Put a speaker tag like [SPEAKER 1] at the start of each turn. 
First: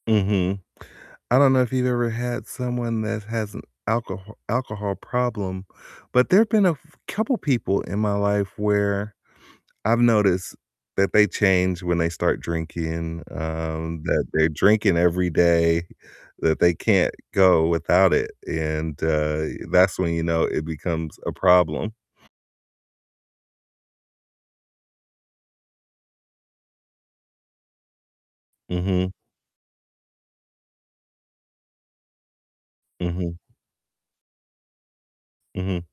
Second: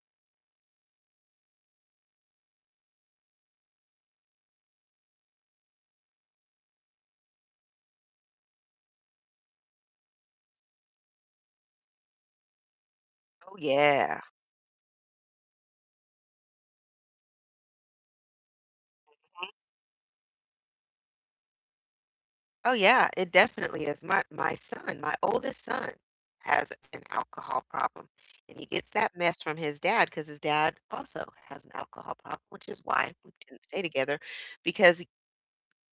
[SPEAKER 1] Mhm, I don't know if you've ever had someone that has an alcoho alcohol problem, but there have been a f couple people in my life where I've noticed that they change when they start drinking,
[SPEAKER 2] Oh,
[SPEAKER 1] um,
[SPEAKER 2] yeah.
[SPEAKER 1] that they're drinking every day, that they can't go without it, and, uh,
[SPEAKER 2] Mhm.
[SPEAKER 1] that's when, you know, it becomes a problem.
[SPEAKER 2] Oh yeah, it definitely is, my my son my oldest son has an alcohol problem, and he gets
[SPEAKER 1] Mhm.
[SPEAKER 2] that mess from his dad 'cause his dad also has an alcohol problem, which is why we
[SPEAKER 1] Mhm.
[SPEAKER 2] didn't stay together because he
[SPEAKER 1] Mhm.